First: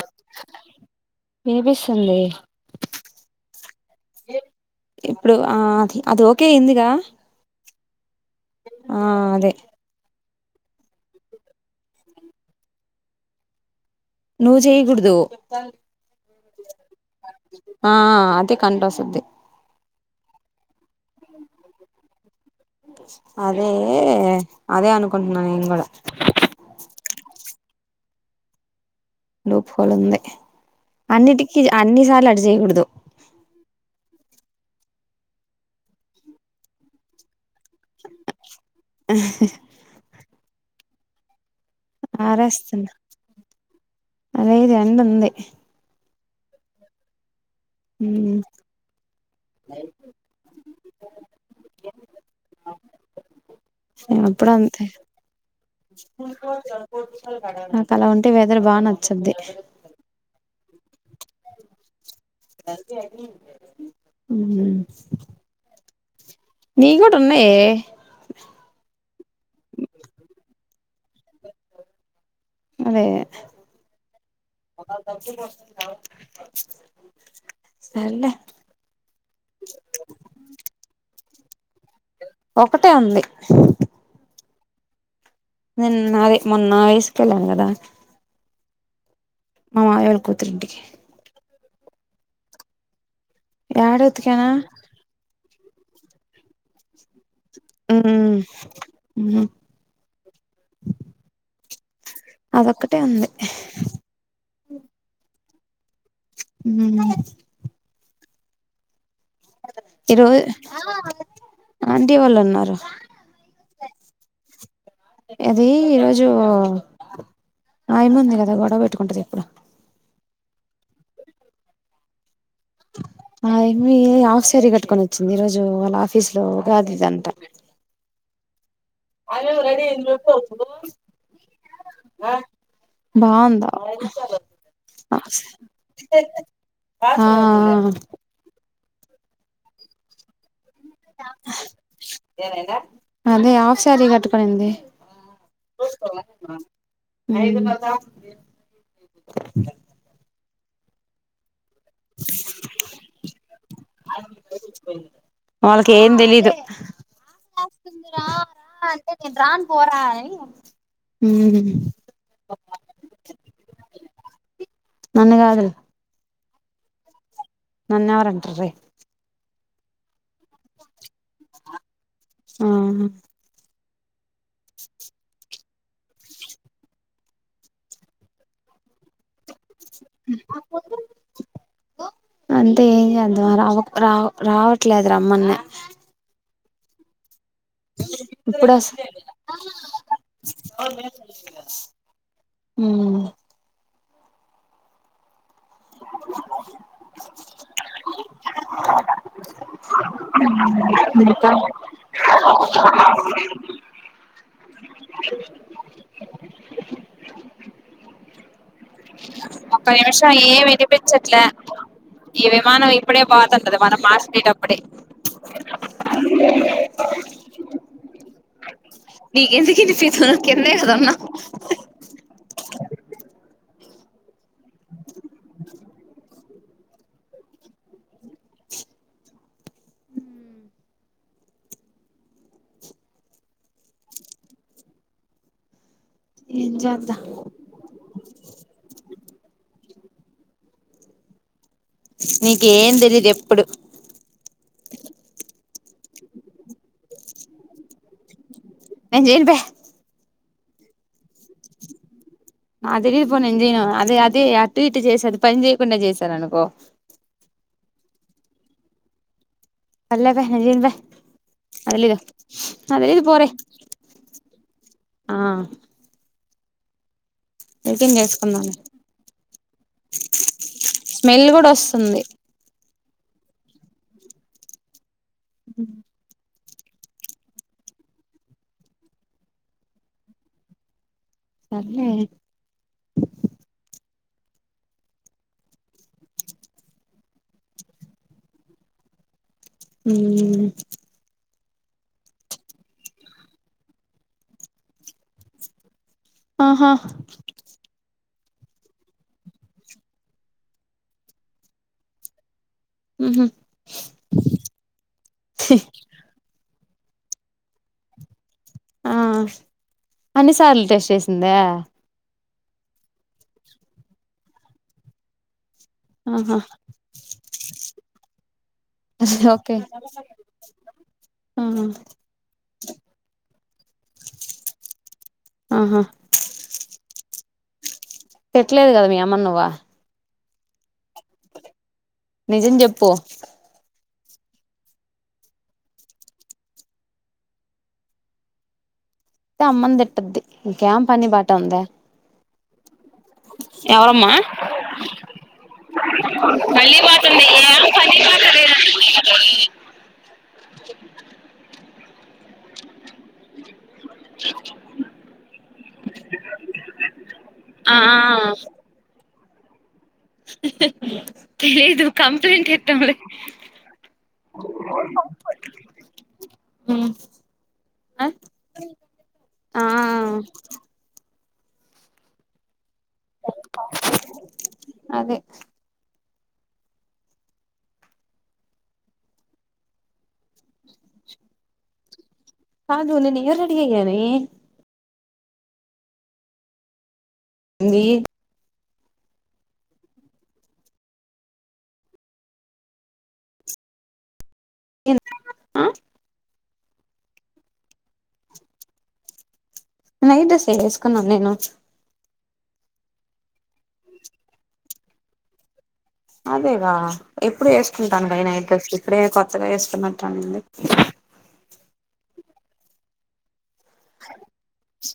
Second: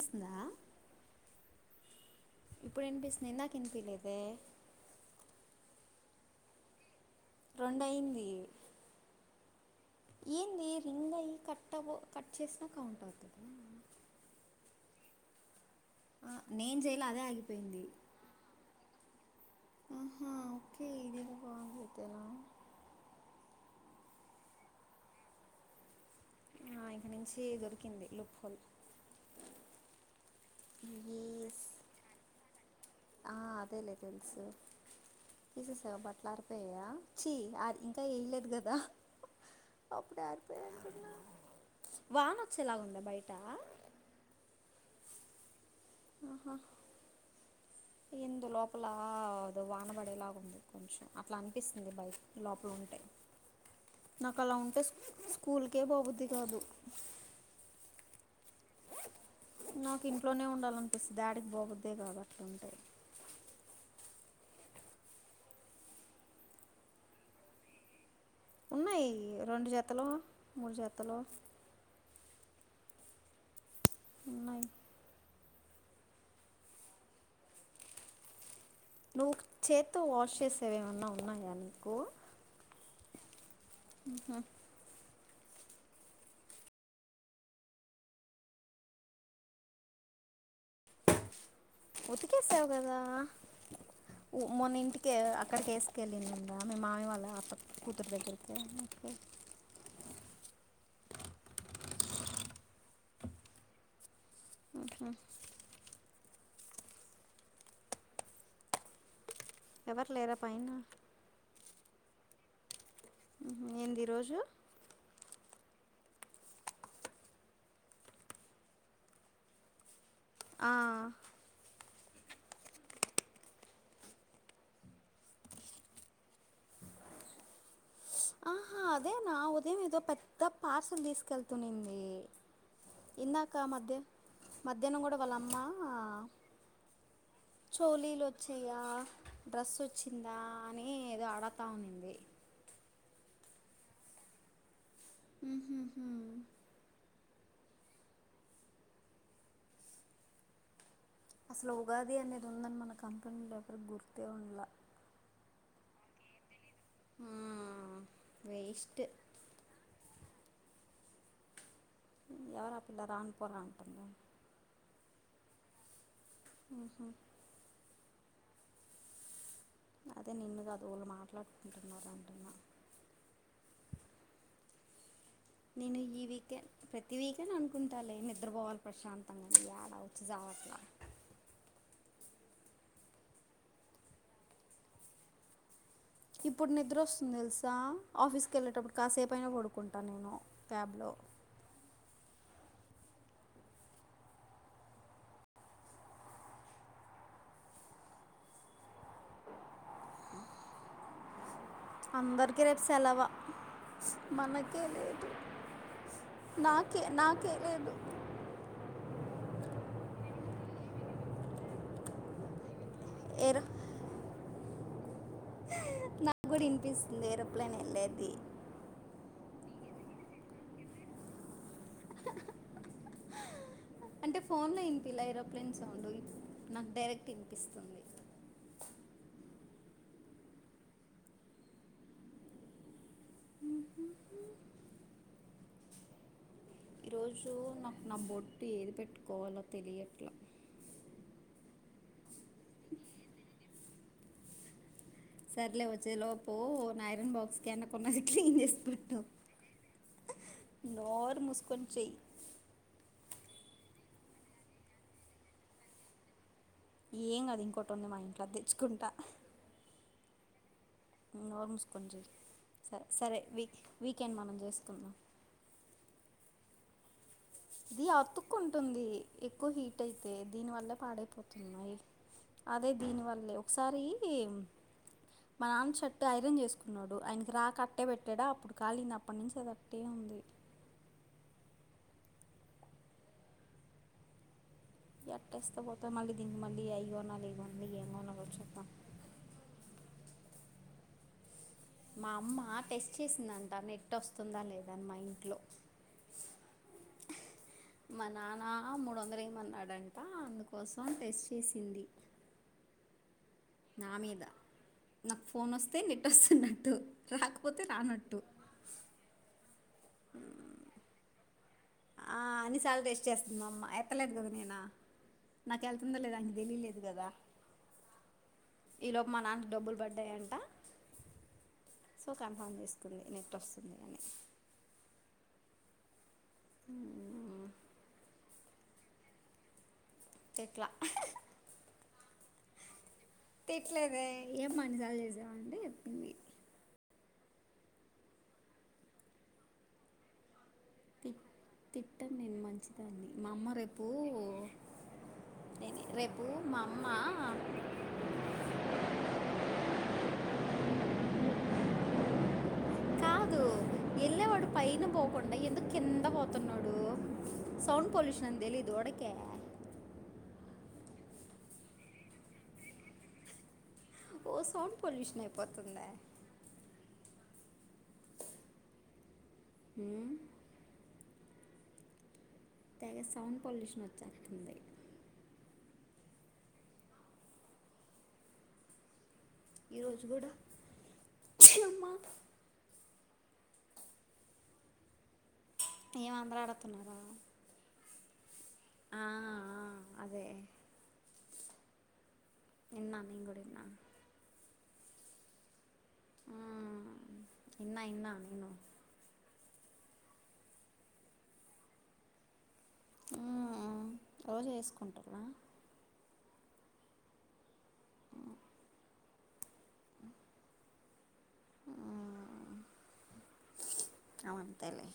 వస్తుందా వినిపిస్తుంది ఇప్పుడు వినిపిస్తుంది ఇందాక వినిపిలేదే ఇప్పుడు ఆ అది ఓకే ఇందిగా రొండుయింది అదే ఏంది రింగ్ అయ్యి కట్ అ కట్ చేసినా కౌంట్ అవుతుంది నువ్వు చేయ కుడదు ఆ నేను చేయలే అదే ఆగిపోయింది ఆ అదే కంటా సధది ఆహా ఓకే ఇదిన పో అయితేనా అదే అదే అనుకుంటున్నాను నేను కూడా ఆ ఇక్క నుంచి దొరికింది లుక్ [unintelligible] లోప్ల్ హోల్ ఉంది ఎస్ అన్నిటికిీ అన్ని సార్లు అటు చేయకూడదు ఆ అదేలేే ల్స్ తీసేసావా బట్టల ఆరిపోయాయా చీ అది ఇంకా వయలేదు కాదా అప్పుడ ఆరిపోయ వానొచ్చే ఆరేస్తున్నా ఎలాగుండ బయట కిందవుది ఆహా ఉమ్, ఎందు లోపల వానబడేలాగా ఉంది కొంచెం అట్లా అనిపిస్తుంది బైక్ లోపల ఉంటే నాకు అలా ఉంటే స్కూల్ [unintelligible] నుఉంటే నాకు ఇంట్లోనే ఉండాలనిపిస్తుంది ఏడికి పోబుద్ధి కాబట్టి అట్టుంటే హ్మ్ నీ కూడా ఉన్నాయే ఉన్నాయి రెండు జతలు మూడు జతలు మతలో అదే ఉన్నాయి [unintelligible] సర్లే నువ్వు చేత్ వాష్ చేసేవేమన్నావు ఉన్నాయ నీకు ఒకటే ఉంది హా నిన్న నావి మొన్న వయసుక ఎల్లాను కదా మా మామయ్య వాళ్ళకూతురింటికి ఉతికేసావు కదా యాడ ఊ ఉతికానా మొన ఇంటికే అక్కడకిసుకెళ్ళిందిం మీ మామయ్యవాళ్ళ అ కూతురు దగ్గరికి ఉమ్ అదొక్కటే ఉంది ఆ హా హ్మ్ ఎవరు లేరా ఈరోజు పైన ఆంటీ వాళ్ళు ఉన్నారు ఏంది రోజు ఎది ఈరోోజు హయమ ఉంది కదా గొడవ పెట్టుకుంటది ఎప్పుడు ఆ ఆ ఎం ఆఫ్ సారి కట్టుకొని వచ్చింది ఈ రోజు వాళ్ళ ఆఫీస్ లో కాదు ఇదంట ఆ అదే నా ఉదయం ఏదో పెద్ద పార్సల్ తీసుకెళ్తుంది ఇందాక బాగుందా మధ్య మధ్యాహ్నం కూడ వాళ్ళ అమ్మా ఆ చోలీలు వచ్చి దా డ్రెస్ వచ్చిందా అని ఏదో అడతా ఉనింది నేనెగా అదే ఆఫ్ శారీ కట్టుక నింది ఉహుహు అయిదున్నార్ దాక అసలు ఉగాది అనేది ఉందని మన కంపెనీలో ఎవరి గుర్తే ఉళ్ళ వాళ్ళకి ఏం తెలీద్ మ్మ్. రాస్తుంది రా వేస్ట్ అంటే నేను రాన్ పోరా అని హుమ్ ఎవర్రా పిల్ల రాను పోరా అంటె నన్ను కాదు లె ఉహు నన్నెవర్ అంటర్రె అదే నిన్ను కాదు ఎవళ్ళు మాట్లాడుకుంటున్నడి ఆ నేను ఈ వీకే ప్రతి వీకే అనుకుంటా లె నిద్రపోవాలి ప్రశాంతంగా అని చ్చ జవన్న అంటే ఏం కాదుర రా వ్ రా రావట్లేదు రమ్మనే ఇప్పుడు నిద్ర వస్తుంది తెలుస్ కదా ఆఫీస్కి ఇప్పుడు వెళ్ళేటప్పుడు వస్ కాసేపైనా కొడుకుంటాను నేను క్యాబ్లో మ్ ఇంక అందరికి రేప్ సెలవ మనకె నాకె నాకె లేదు ఒక్క నిమిషం ఏమ్ వినిపించట్లే ఈ విమానం ఐప్పుడే ఏరో పోతుండది మనమ్ మాస్కి అప్పుడె నాకు కూడా వినిపిస్తుంది ఏరోప్లేన్ వెళ్ళేది న ఎందుకిింది ఫీసు కిందే కద ఉన్నా అంద్ ఫోన్లో ఇనిపీల ఏరోప్లేన్ సౌండ్ నాక్ డైరెక్ట్ వినిపిస్తుంది ఏం చేద్దాం ఈరోజు నాకు నా బొట్టు ఏది పెట్టు కోవాలో తెలియట్లా నీకేం తెలీదు ఎప్పుడు సర్లే వచ్చే లోపు నా ఐరన్ బాక్స్ కి వెనకున్నాది క్లీన్ చేస్త నిను చేరాను ప నాత్ మూసుకొని చెయ్ నాకు తెలీదు పో నిను చేయ్యాను అది అదే అటు ఇటు చేసి అది పని చేయకుండా చేసాను అనుకో ఏం కదు ఇంకోటి ఉంది మా ఇంట్లో అది తెచ్చుకుంటా ఏమో నా నీను చెయ్యాను ప నొర్ ముస్కొని చెయ్ సరే తెలీదు సరే పోరే వీక్ వీకెండ్ మనం చేసుకుందాం ఆ ఇది టిఫిన్ చేసుకుందాంలే అతుకుంటుంది ఎక్కువ హీట్ అయితే దీని వల్ల స్మెల్ కూడా పాడైపోతున్నాయి వస్తుంది అదే దీనివల్లే ఒకసారి మా నాన్న షర్ట్ ఐరన్ చేసుకు న్నాడు ఆయనకి రాక అట్టే పెట్టాడా అప్పుడు కాలీంది అప్పటి నుంచి అది అట్టే ఉంది మరి ఎట్టేస్త పోతా మళ్ళీ దీనికి మళ్ళీ అయి కొనాలి ఇవి కొనాలి ఏం కొనలో చూద్దాం మ్మ్ మా అమ్మ టెస్ట్ చేసిందంట నెట్ వస్తుందా లేదని మా ఇంట్లో ఆహా మా నాన్న మూడు వందలు ఏమన్నాడంట అందుకోసం టెస్ట్ చేసింది ఉహూ నా మీద నాకు ఫోన్ వస్తే నెట్ వస్తున్నా ట్టు రాకపోతే రానట్టు ఆ ఎన్నిసార్లు టెస్ట్ చేసిందా అన్నిసార్లు టెస్ట్ చేస్తాది మా అమ్మ ఎత్తలేదు కద నేను నాకు వెళ్తుందా లేదా ఆమెకు ఆహా తెలియలేదు కదా ఈ లోపు మా నాన్న కు ఓకే డబ్బులు పడ్డాయి అంట ఆహా సో కన్ఫామ్ చేసుకుంది నెట్ వస్తుంది అని ఆహా హ్మ్ పెట్టలేదు కదా మీ అమ్మకు నువ్వు పెట్లా నిజం చెప్పు తిట్లేదే ఏం మా అన్నిసార్లు చేసావు అంటే చెప్పింది అయితే అమ్మ ని తిట్టాద్దు తిట్ తిట్టాను నేను మంచిదాన్ని మా అమ్మ రేపు ఎవరమ్మా రేపు మా అమ్మ ఎల్లే వాడు పైన పోకుండా ఎల్ కింద పోతున్నాడు ఆ సౌండ్ పొల్యూషన్ అని తెలిదు వాడికి తెలీదు కంప్లైంట్ ఎట్టాములే ఓ సౌండ్ పొల్యూషన్ అయిపోతుందా ఆ ఉమ్, అగ సౌండ్ పొల్యూషన్ వచ్చేస్తుంది అదే ఈరోజు కూడా అమ్మా కాదు నేనింగ రడి గయి అనే ఏం అందరు ఆడుతున్నార ది ఆ ఆ అదే నిన్నా నేను గుడా విన్న ఆ ఆ ఇన్న ఇన్న నేను నైట్ డ్రెస్సె వేసుకున్నా నేను ఆ రోజు వేసుకుంటార అదేగా ఎప్పుడు వేసుకుంటాను గా నైట్ డెస్స్ ఇప్పుడే కొత్తగా వేసుకున్నట్టుంది అవంతేలే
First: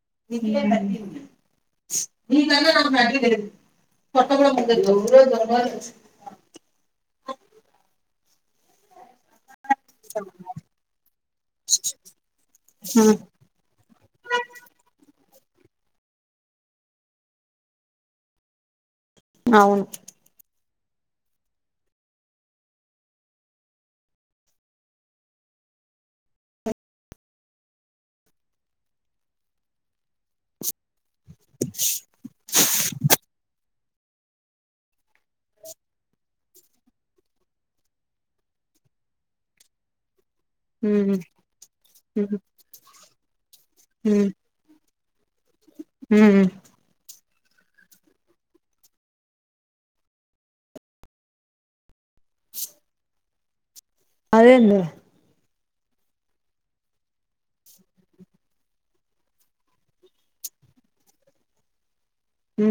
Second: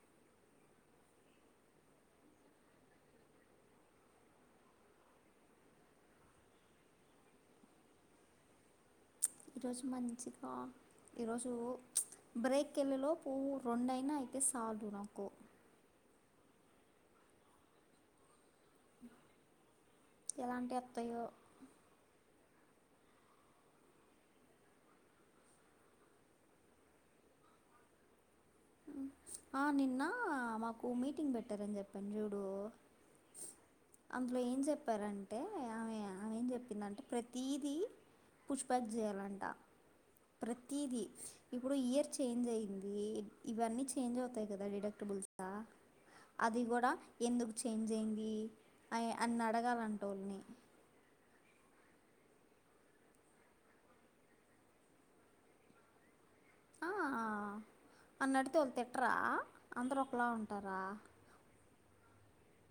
[unintelligible] ఈరోజు మంచిగా ఈరోజు ప్చ్ బ్రేకెళ్ళిలో పువ్వు రెండైనా అయితే సాదునా అవును ఏలాంటి వత్తయో ఆ నిన్న మా మాకు మిట్ మిటింగ్ పెటర్ చెప్పను జూడు అందులో ఏం చెప్పారంటే ఆవేం చెప్పిందంటే ప్రతీదీ పుష్పచ్చ చేయాలంట ప్రతిది ఉమ్ ఇప్పుడు ఇయర్ ఉమ్ చేంజ్ అయింది. ఇవన్నీ చేంజ్ ఉమ్ అవుతాయి గదా [unintelligible] డా ఉమ్ అది గూడ ఎందుకు చేంజ్ అయి్యంది అ అని అడగాలంటే వాళ్ళని అదే ఎందు ఆ అని నడితే వాళ్ళు తిట్టరా అందరు ఒకలా ఉంటారా హ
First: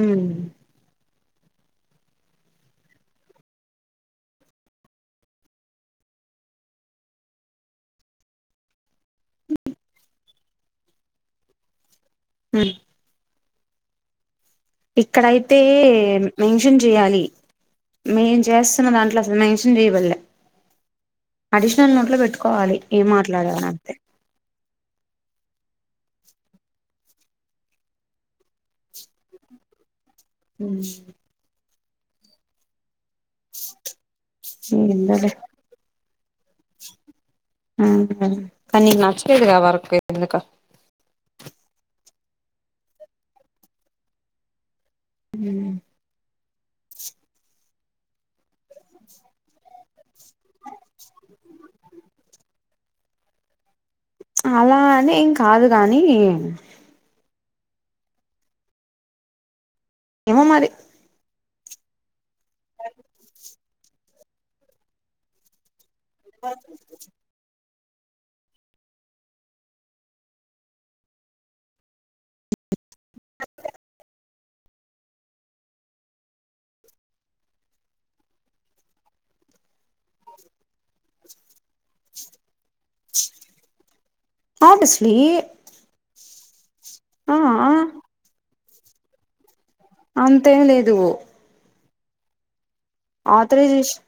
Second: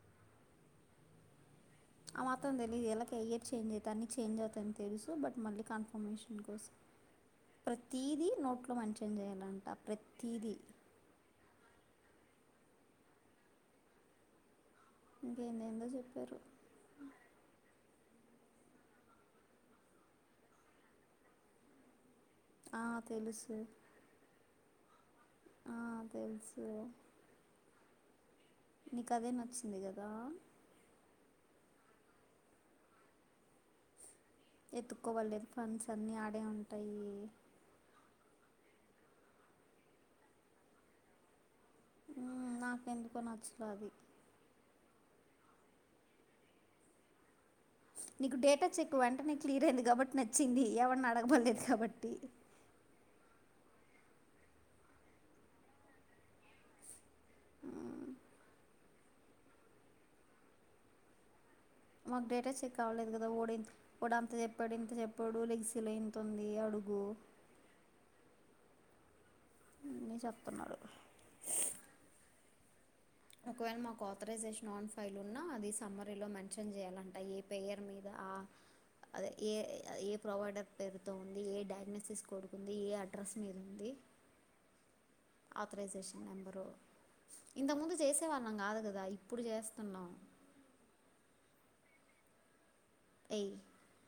ఆ మాత్రం తెలీయదు ఎలా కెరియర్ చేంజ్ అవుత అన్న చేంజ్ అవుతాని తెలుసు బట్ మళ్ళీ కన్ఫర్మేషన్ కోసం ప్రతీదీ నోట్లో మంచి చేేంజ్ చేయ్యాలంట ప్రతీదీ హ ఇక్కడయితే ఇంకేందేందో చెప్పారు మెన్షన్ చేయాలి మేము చేస్తున్న దాంట్లో అసలు మెన్షన్ చేయబలే అడిషనల్ నోట్లో పెట్టు కోవాలి ఆ ఏం తెలుసు మాట్లాడవానింతే ఆ తెలుసు నీకదే నచ్చింది కదా ఉమ్ [unintelligible] ఏందోలే ఎత్తుకోవలే ఫన్స్ అన్ని ఆడ్ ఉమ్, కన్నికు నచ్చలేదుగా వర్క్ ఎందుకొ ఉమ్, నాకె ఎందుకో నచ్చలే అది. హ్మ్ నీకు డే టచ్ ఎక్కువ, ఎంటనే క్లియర్ అయింది గాబట్టి నచ్ చింది ఎవడ్నడగబడ్లేద్ కబట్టి అలా అని ఏం కాదు గాని ఏమ్మో మరి మగ్డే చ్ ఎక్కువవలేదు గదా ఓడంది. ప్పుడు అంత చెప్పాడు, ఇంత చెప్పాడు లెగిసి కిలయితుంది అడుగు. అన్నీ చెప్తున్నాడు. ఒకవేళ మాకు ఆథరైజేషన్ ఆన్ ఫైల్ ఉన్నా, అది సమ్మరీలో మెన్షన్ చేయ్యాలంట ఏ పేయర్ మీద, ఆ అదె ఏ అది ఏ ప్రొవైడర్ పేరు? తో ఉంది, ఏ డయాగ్నోసిస్ కొడు ఉంది ఏ అడ్రస్ మీదుంది? ఆబ్వియస్లీ ఆథరైజేషన్ నెంబరు ఆ ఇంతకు ముందు జేసేవాళ్ళం కాదు కదా ఇప్పుడు చేస్తున్ అంతేంలేదు ఏయ్ ఆతరైజేశన్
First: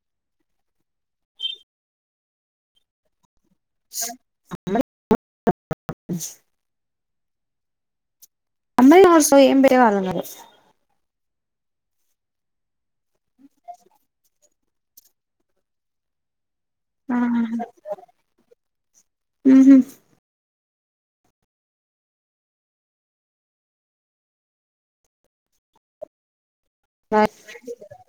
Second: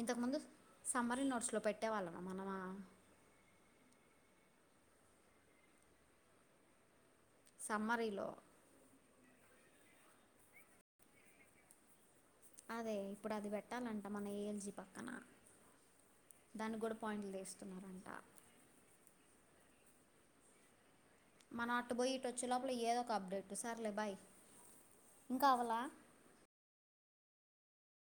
ఇంతకుముందు సమ్మరి నోట్స్లో పెట్టేవాళ్ళమా మనమా. [inaudible] సమ్మరిలో మల్లాఆర్స్ లో ఏం వేయాలన్నరు? అదే, ఇప్పుడు అది పెట్టాలంట మన ఏ ఎల్ జీ పక్కన దాన్ని కూడా పాయింట్లు తీస్తున్నరంట. ఉమ్ హు మనం అటు పోయి ఇటోచ్చే లోపల ఏదో ఒక అప్డేట్, సర్లే బాయ్. ఇంకా అవలా? [unintelligible]